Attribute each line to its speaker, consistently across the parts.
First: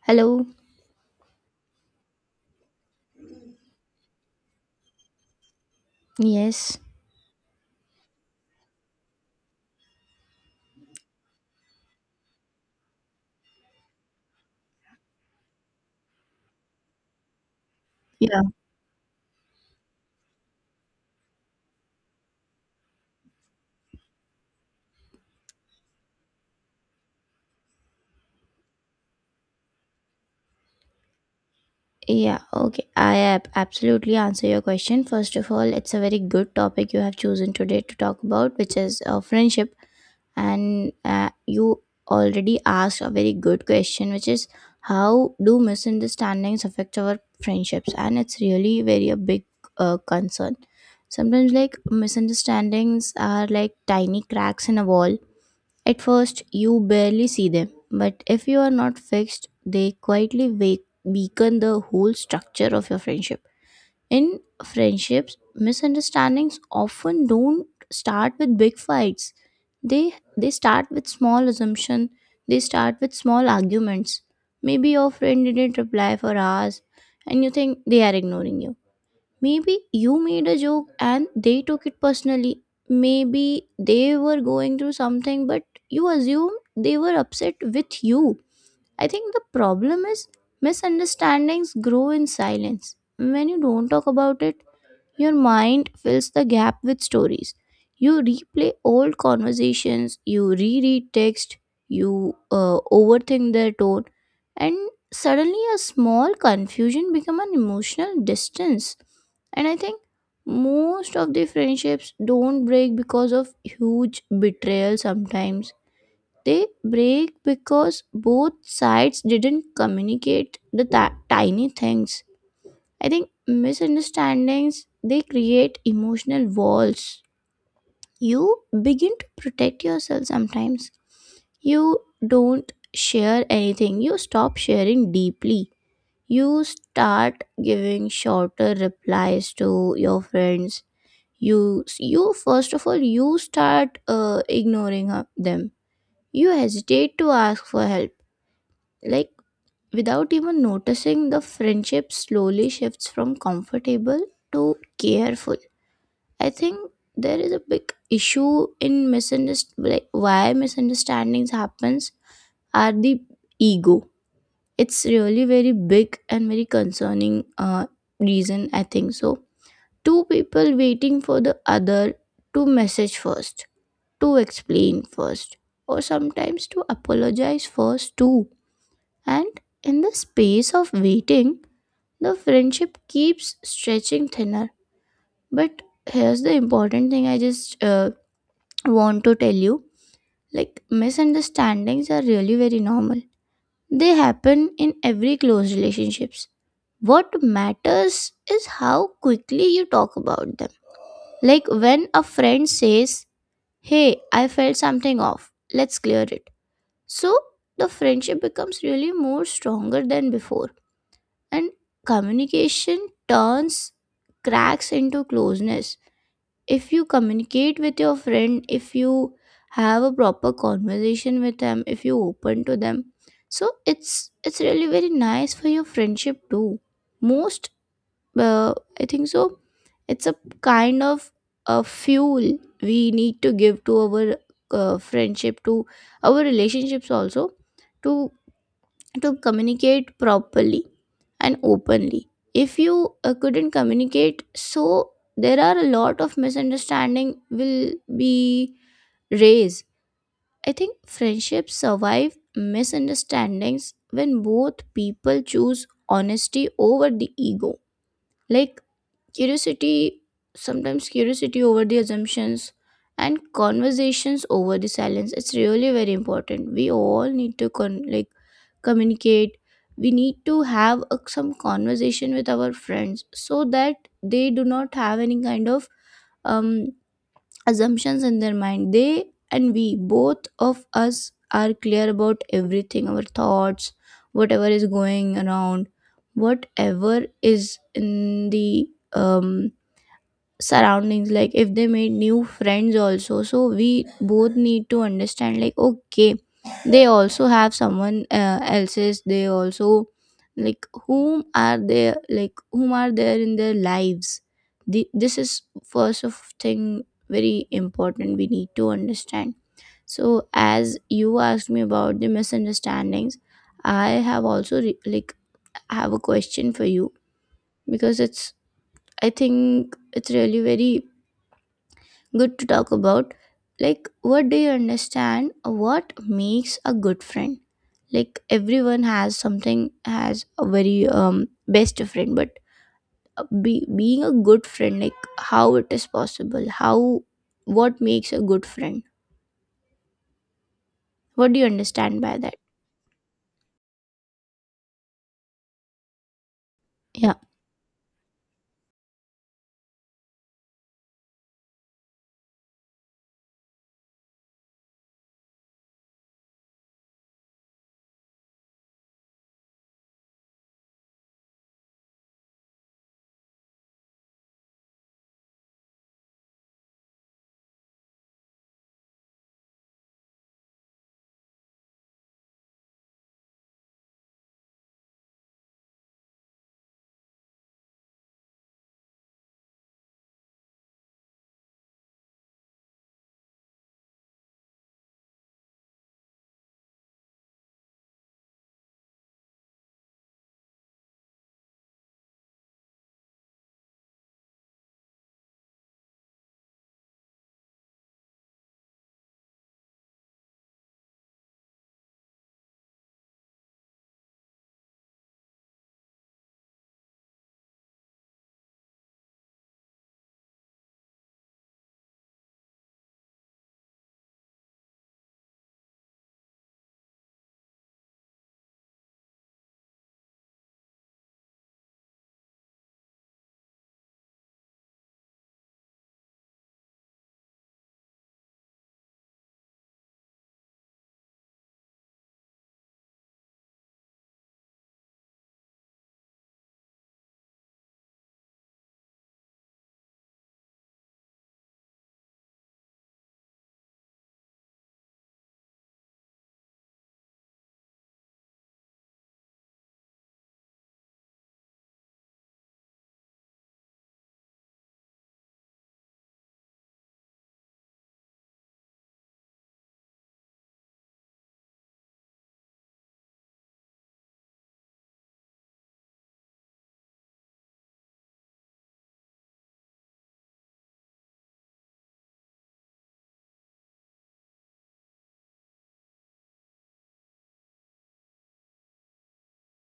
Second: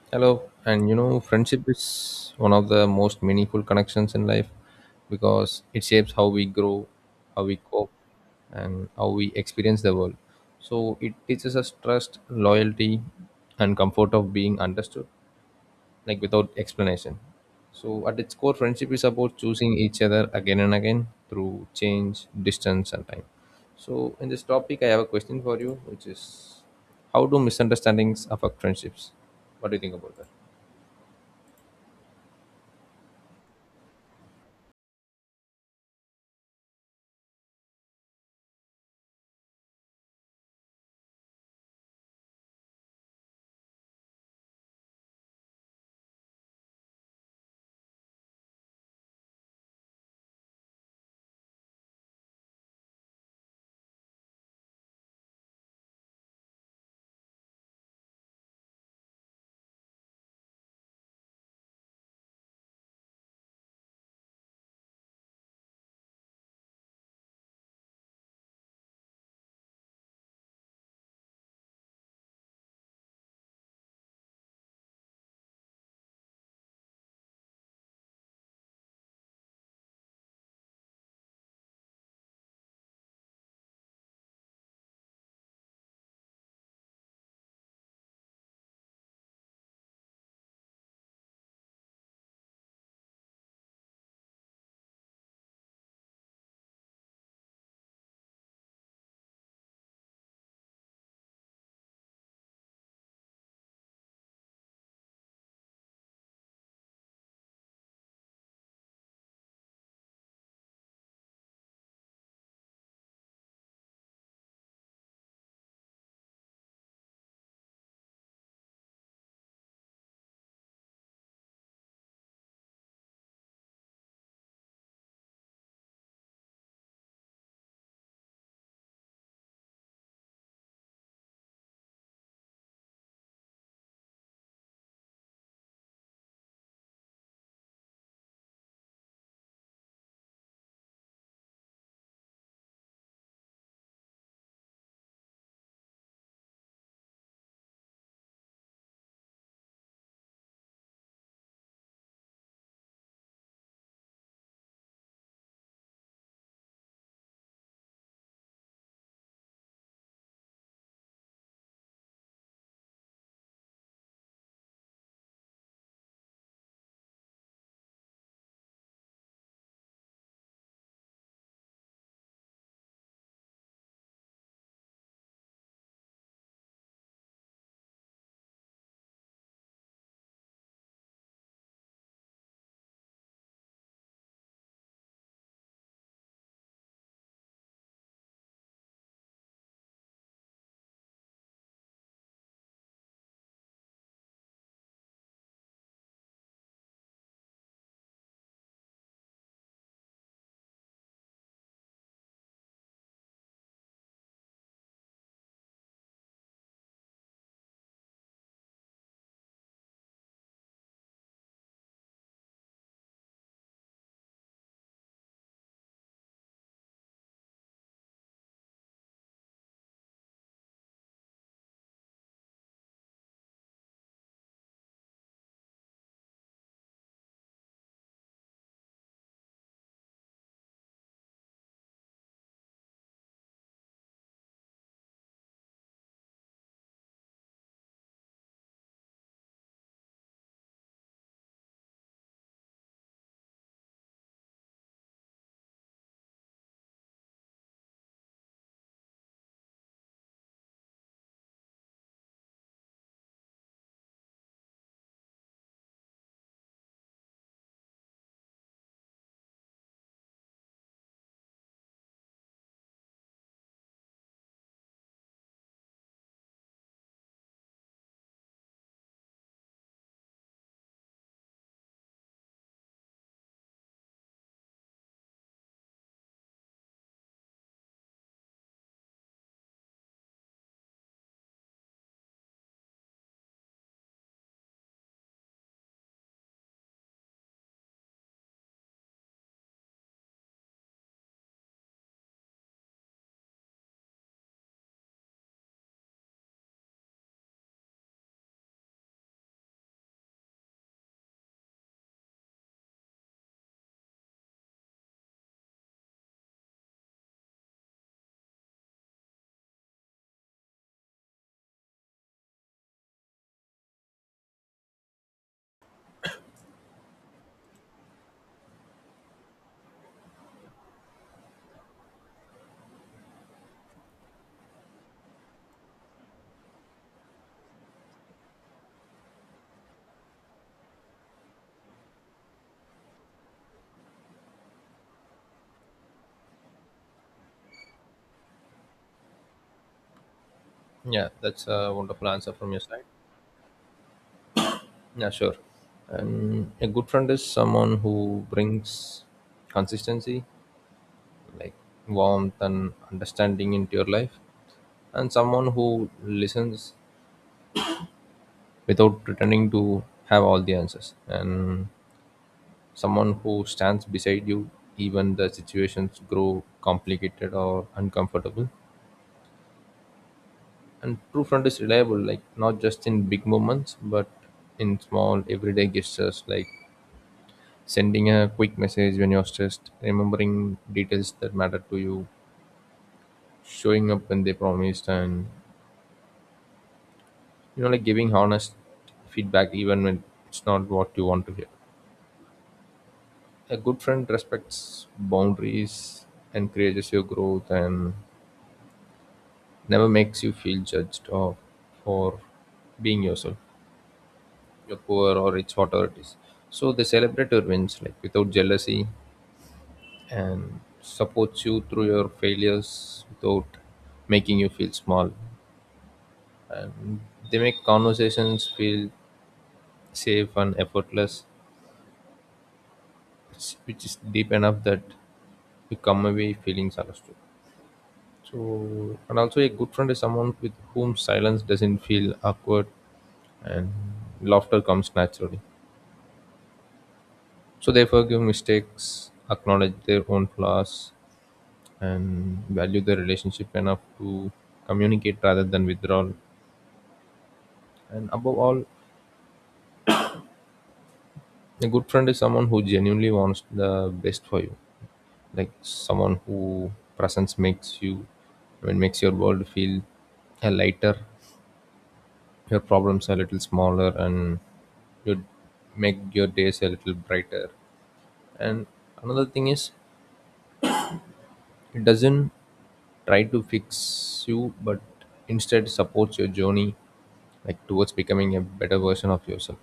Speaker 1: Hello.
Speaker 2: Hello, and you know, friendship is one of the most meaningful connections in life because it shapes how we
Speaker 1: Yes.
Speaker 2: grow, how we cope, and how we experience the world. So it teaches us trust, loyalty, and comfort of being understood, like without explanation. So at its
Speaker 1: Yeah.
Speaker 2: core, friendship is about choosing each other again and again through change, distance, and time. So in this topic, I have a question for you, which is how do misunderstandings affect friendships? What do you think about that?
Speaker 1: Yeah. Okay. I absolutely answer your question. First of all, it's a very good topic you have chosen today to talk about, which is friendship. And you already asked a very good question, which is how do misunderstandings affect our friendships? And it's really very a big concern. Sometimes, like misunderstandings are like tiny cracks in a wall. At first, you barely see them, but if you are not fixed, they quietly wake, weaken the whole structure of your friendship. In friendships, misunderstandings often don't start with big fights. They they start with small assumption. They start with small arguments. Maybe your friend didn't reply for hours, and you think they are ignoring you. Maybe you made a joke and they took it personally. Maybe they were going through something, but you assume they were upset with you. I think the problem is misunderstandings grow in silence. When you don't talk about it, your mind fills the gap with stories. You replay old conversations, you reread text, you overthink their tone, and suddenly a small confusion become an emotional distance. And I think most of the friendships don't break because of huge betrayal sometimes. They break because both sides didn't communicate the tiny things. I think misunderstandings they create emotional walls. You begin to protect yourself sometimes. You don't share anything. You stop sharing deeply. You start giving shorter replies to your friends. You first of all you start ignoring them. You hesitate to ask for help. Like without even noticing the friendship slowly shifts from comfortable to careful. I think there is a big issue in misunderstanding like why misunderstandings happens are the ego. It's really very big and very concerning reason I think so. Two people waiting for the other to message first, to explain first, or sometimes to apologize first too. And in the space of waiting, the friendship keeps stretching thinner. But here's the important thing I just want to tell you, like misunderstandings are really very normal, they happen in every close relationships. What matters is how quickly you talk about them, like when a friend says hey, I felt something off, let's clear it. So the friendship becomes really more stronger than before, and communication turns cracks into closeness. If you communicate with your friend, if you have a proper conversation with them, if you open to them, so it's really very nice for your friendship too. Most uh, I think so, it's a kind of a fuel we need to give to our friendship, to our relationships also, to to communicate properly and openly. If you couldn't communicate, so there are a lot of misunderstanding will be raised. I think friendships survive misunderstandings when both people choose honesty over the ego, like curiosity, sometimes curiosity over the assumptions, and conversations over the silence. It's really very important. We all need to con- Like communicate. We need to have a, some conversation with our friends so that they do not have any kind of um, assumptions in their mind. They and we, both of us, are clear about everything, our thoughts, whatever is going around, whatever is in the um, surroundings. Like if they made new friends also, so we both need to understand like okay, they also have someone else's, they also, like whom are they, like whom are there in their lives. The, this is first of thing very important we need to understand. So as you asked me about the misunderstandings, I have also re- like have a question for you, because it's, I think it's really very good to talk about. Like, what do you understand? What makes a good friend? Like, everyone has something, has a very best friend, but being a good friend, like, how it is possible? How, what makes a good friend?
Speaker 2: Yeah,
Speaker 1: What do you
Speaker 2: that's a
Speaker 1: understand
Speaker 2: wonderful
Speaker 1: by
Speaker 2: answer
Speaker 1: that?
Speaker 2: from your side. Yeah, sure. And a good friend
Speaker 1: Yeah.
Speaker 2: is someone who brings consistency, like warmth and understanding into your life, and someone who listens without pretending to have all the answers, and someone who stands beside you even the situations grow complicated or uncomfortable. And true friend is reliable, like not just in big moments, but in small everyday gestures like sending a quick message when you're stressed, remembering details that matter to you, showing up when they promised, and you know, like giving honest feedback even when it's not what you want to hear. A good friend respects boundaries, encourages your growth, and never makes you feel judged or for being yourself, you're poor or rich, whatever it is. So they celebrate your wins like without jealousy, and supports you through your failures without making you feel small. And they make conversations feel safe and effortless, which is deep enough that you come away feeling understood. So, and also a good friend is someone with whom silence doesn't feel awkward and laughter comes naturally. So they forgive mistakes, acknowledge their own flaws, and value the relationship enough to communicate rather than withdrawal. And above all, a good friend is someone who genuinely wants the best for you. Like someone who presence makes you, I mean, makes your world feel a lighter, your problems a little smaller, and you make your days a little brighter. And another thing is, it doesn't try to fix you, but instead supports your journey, like towards becoming a better version of yourself.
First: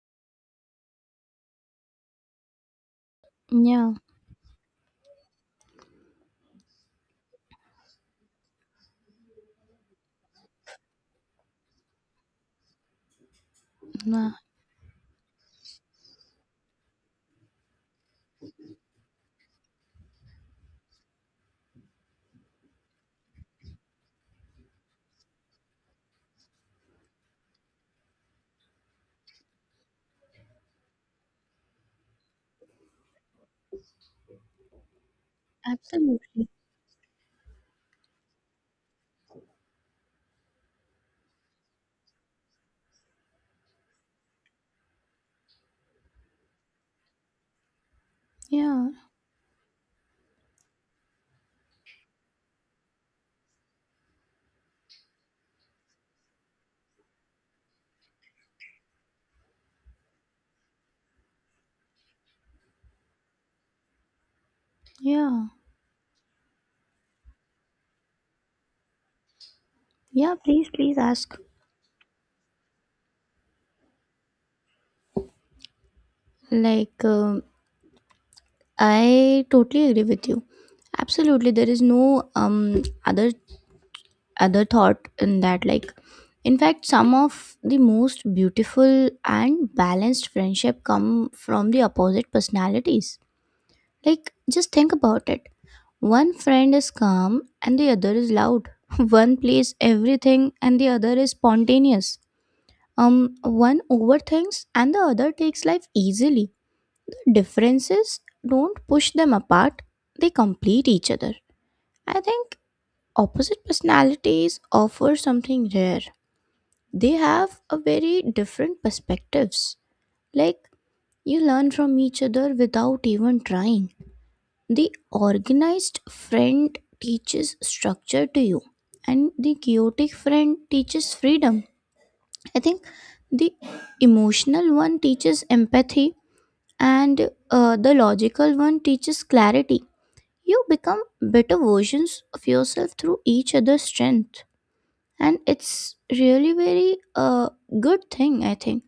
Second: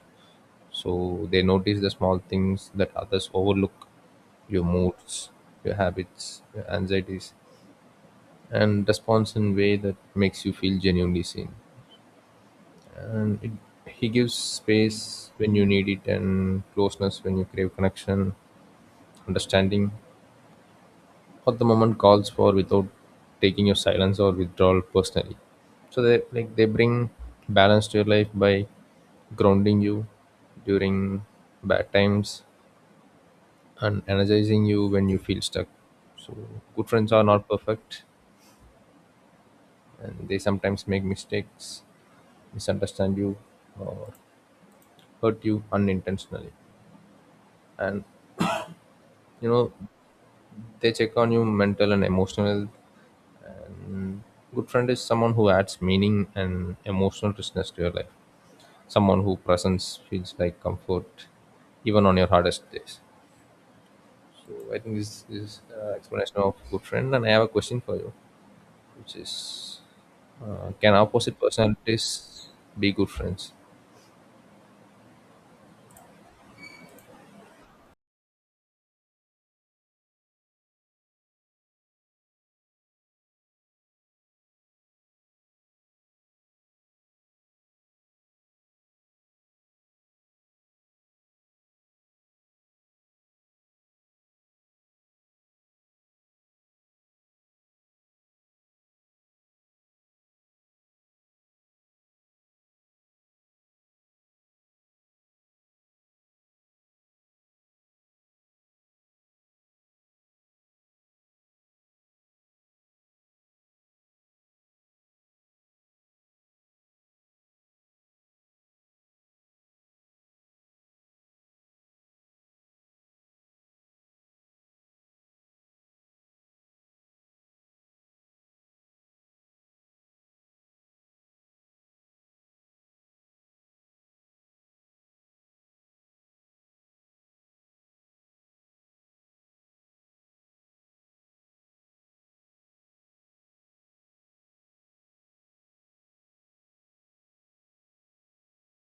Speaker 2: So they notice the small things that others overlook
Speaker 1: Yeah.
Speaker 2: your moods, your habits, your anxieties, and responds in a way that makes you feel genuinely seen. And it, he
Speaker 1: Nah,
Speaker 2: gives space when you need it, and closeness when you crave connection, understanding, what the moment calls for without taking your silence or withdrawal personally. So they like they bring balance to your life by grounding you during bad times and energizing you when you feel stuck. So
Speaker 1: absolutely.
Speaker 2: good friends are not perfect, and they sometimes make mistakes, misunderstand you, or hurt you unintentionally. And
Speaker 1: Yeah.
Speaker 2: you know they check on you mental and emotional health. Good friend is someone who adds meaning and emotional richness to your life. Someone who presence feels like comfort, even on your hardest days. So I think this
Speaker 1: Yeah.
Speaker 2: is explanation of good friend. And I have a question for you which is
Speaker 1: Yeah. Please,
Speaker 2: can
Speaker 1: please ask.
Speaker 2: opposite personalities be good friends?
Speaker 1: Like, I totally agree with you. Absolutely, there is no other thought in that, like in fact some of the most beautiful and balanced friendship come from the opposite personalities. Like just think about it, one friend is calm and the other is loud one plays everything and the other is spontaneous, one overthinks and the other takes life easily. The differences don't push them apart, they complete each other. I think opposite personalities offer something rare, they have a very different perspectives. Like you learn from each other without even trying. The organized friend teaches structure to you, and the chaotic friend teaches freedom. I think the emotional one teaches empathy, and the logical one teaches clarity. You become better versions of yourself through each other's strength, and it's really very good thing I think.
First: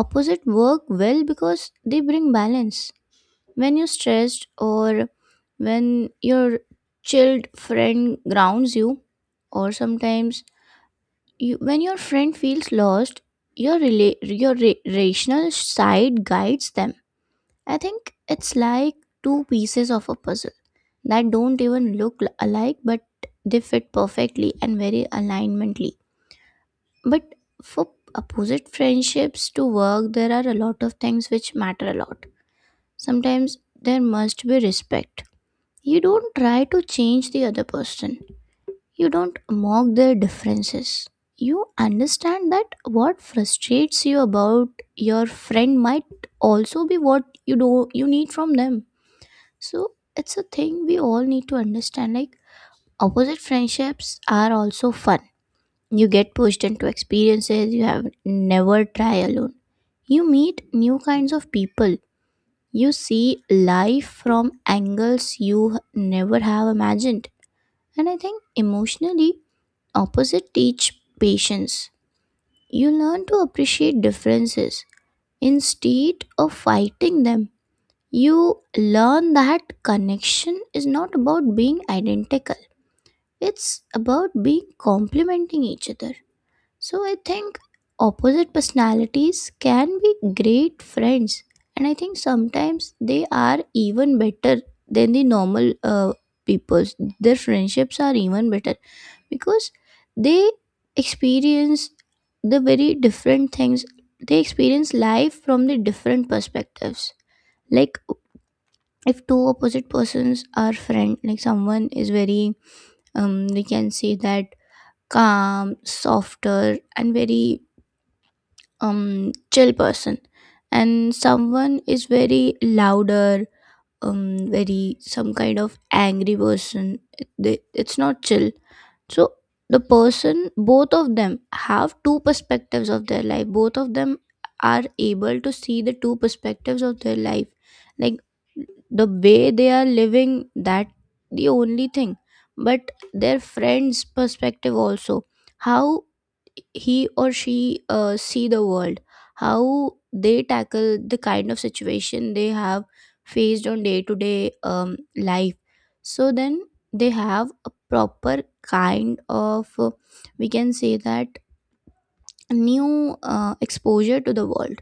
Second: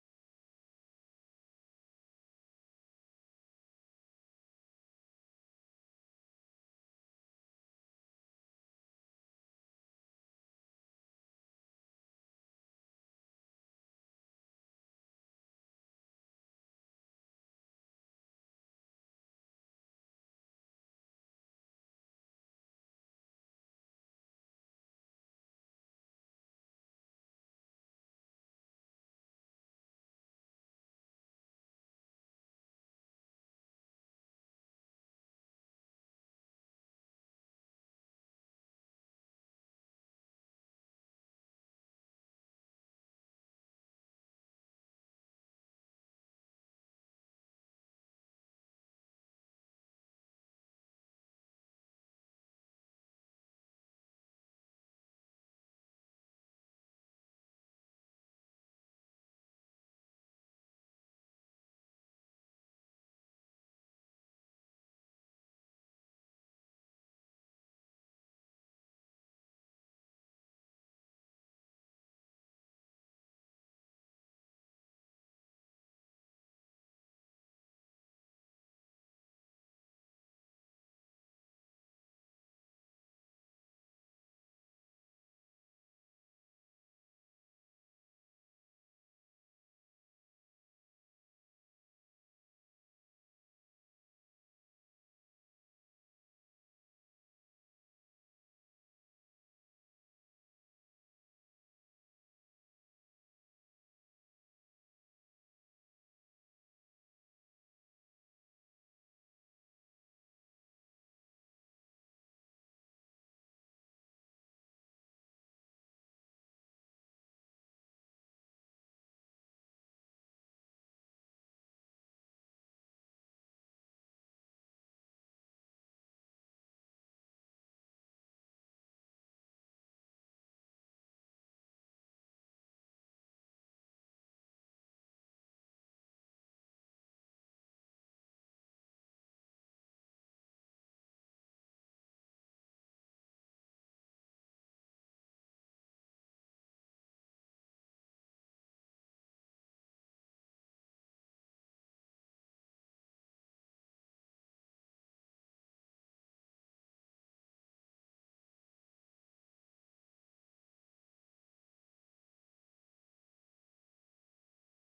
Speaker 1: Opposite work well because they bring balance. When you're stressed or when your chilled friend grounds you, or sometimes you, when your friend feels lost, your rela- your ra- rational side guides them. I think it's like two pieces of a puzzle that don't even alike, but they fit perfectly and very alignmently. But for opposite friendships to work, there are a lot of things which matter a lot. Sometimes there must be respect. You don't try to change the other person, you don't mock their differences. You understand that what frustrates you about your friend might also be what you do you need from them. So it's a thing we all need to understand. Like opposite friendships are also fun. You get pushed into experiences you have never tried alone. You meet new kinds of people, you see life from angles never have imagined. And I think emotionally, opposite teach patience. You learn to appreciate differences instead of fighting them. You learn that connection is not about being identical, it's about being complementing each other. So I think opposite personalities can be great friends, and I think sometimes they are even better than the normal people's. Their friendships are even better because they experience the very different things. They experience life from the different perspectives. Like if two opposite persons are friend, like someone is very we can say that calm, softer, and very chill person, and someone is very louder, very some kind of angry person, they, it's not chill. So the person both of them have two perspectives of their life, both of them are able to see the two perspectives of their life, like the way they are living, that the only thing, but their friends perspective also, how he or she see the world, how they tackle the kind of situation they have faced on day to day life. So then they have a proper kind of we can say that new exposure to the world.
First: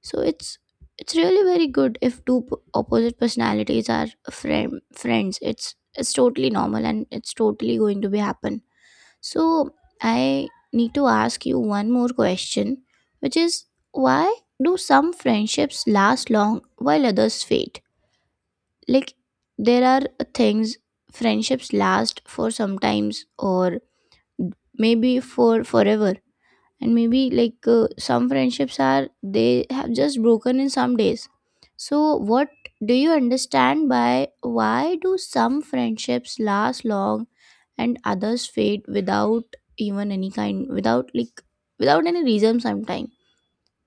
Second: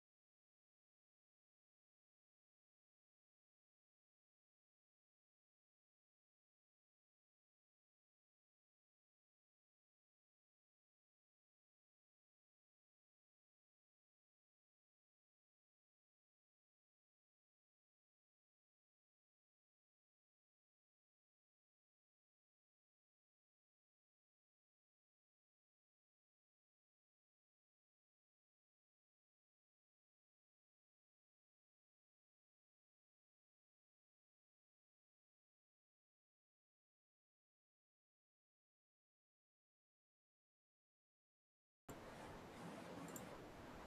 Speaker 1: So it's really very good if opposite personalities are friend, friends, it's totally normal and it's totally going to be happen. So I need to ask you one more question, which is why do some friendships last long while others fade. Like there are things, friendships last for sometimes or maybe for forever, and maybe like some friendships are they have just broken in some days. So what do you understand by why do some friendships last long and others fade without even any kind, without like without any reason sometime,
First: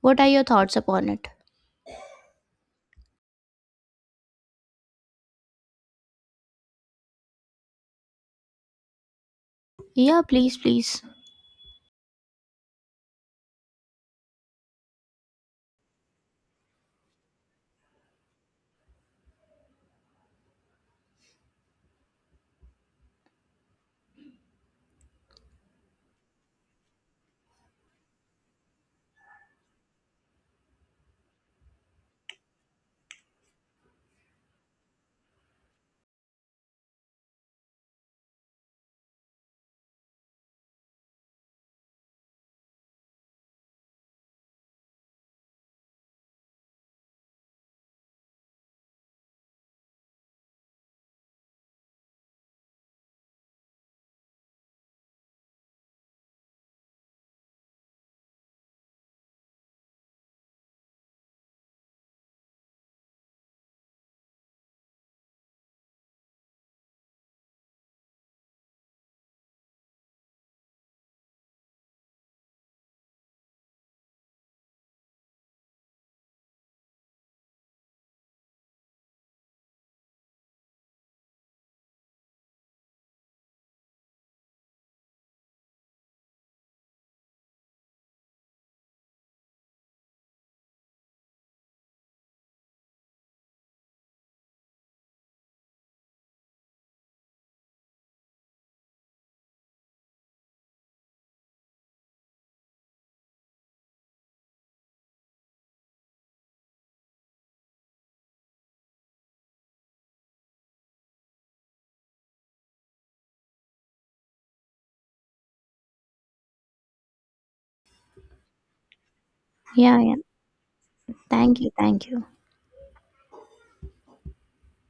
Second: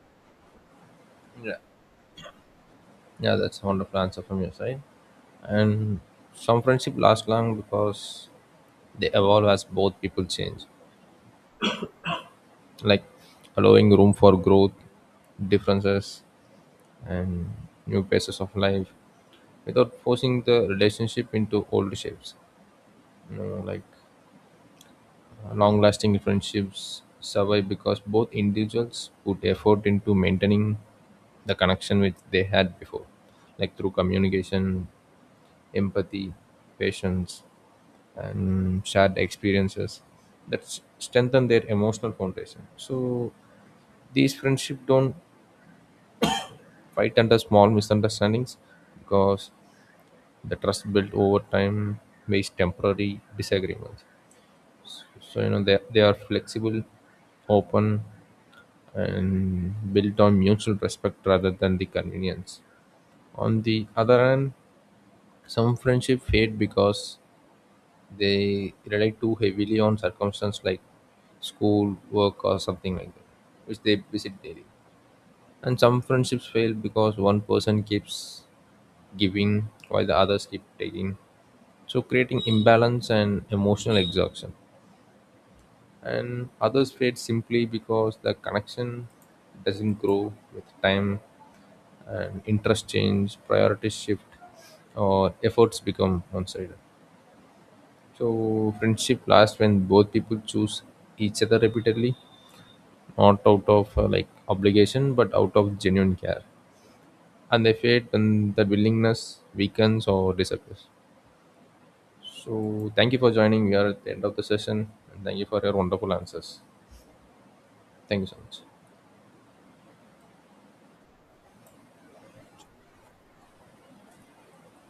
Speaker 1: what are your thoughts upon it?
Speaker 2: Yeah. Yeah, that's a wonderful answer from your side. And some friendship last long because they evolve as both
Speaker 1: Yeah,
Speaker 2: people
Speaker 1: please,
Speaker 2: change,
Speaker 1: please.
Speaker 2: like allowing room for growth, differences, and new phases of life without forcing the relationship into old shapes. You know, like long lasting friendships survive because both individuals put effort into maintaining the connection which they had before, like through communication, empathy, patience, and shared experiences that strengthen their emotional foundation. So these friendships don't fight under small misunderstandings because the trust built over time based temporary disagreements. So you know they are flexible, open and built on mutual respect rather than the convenience. On the other hand, some friendship fade because they rely too heavily on circumstance like school, work, or something like that, which they visit daily. And some friendships fail because one person keeps giving while the others keep taking, so creating imbalance and emotional exhaustion. And others fade simply because the connection doesn't grow with time and interest change, priorities shift, or efforts become one sided. So, friendship lasts when both people choose each other repeatedly, not out of like obligation, but out of genuine care. And they fade when that willingness weakens or disappears. So, thank you for joining. We are at the end of the session, and thank you for your wonderful answers. Thank you so much.
Speaker 1: Yeah, yeah, thank you, thank you.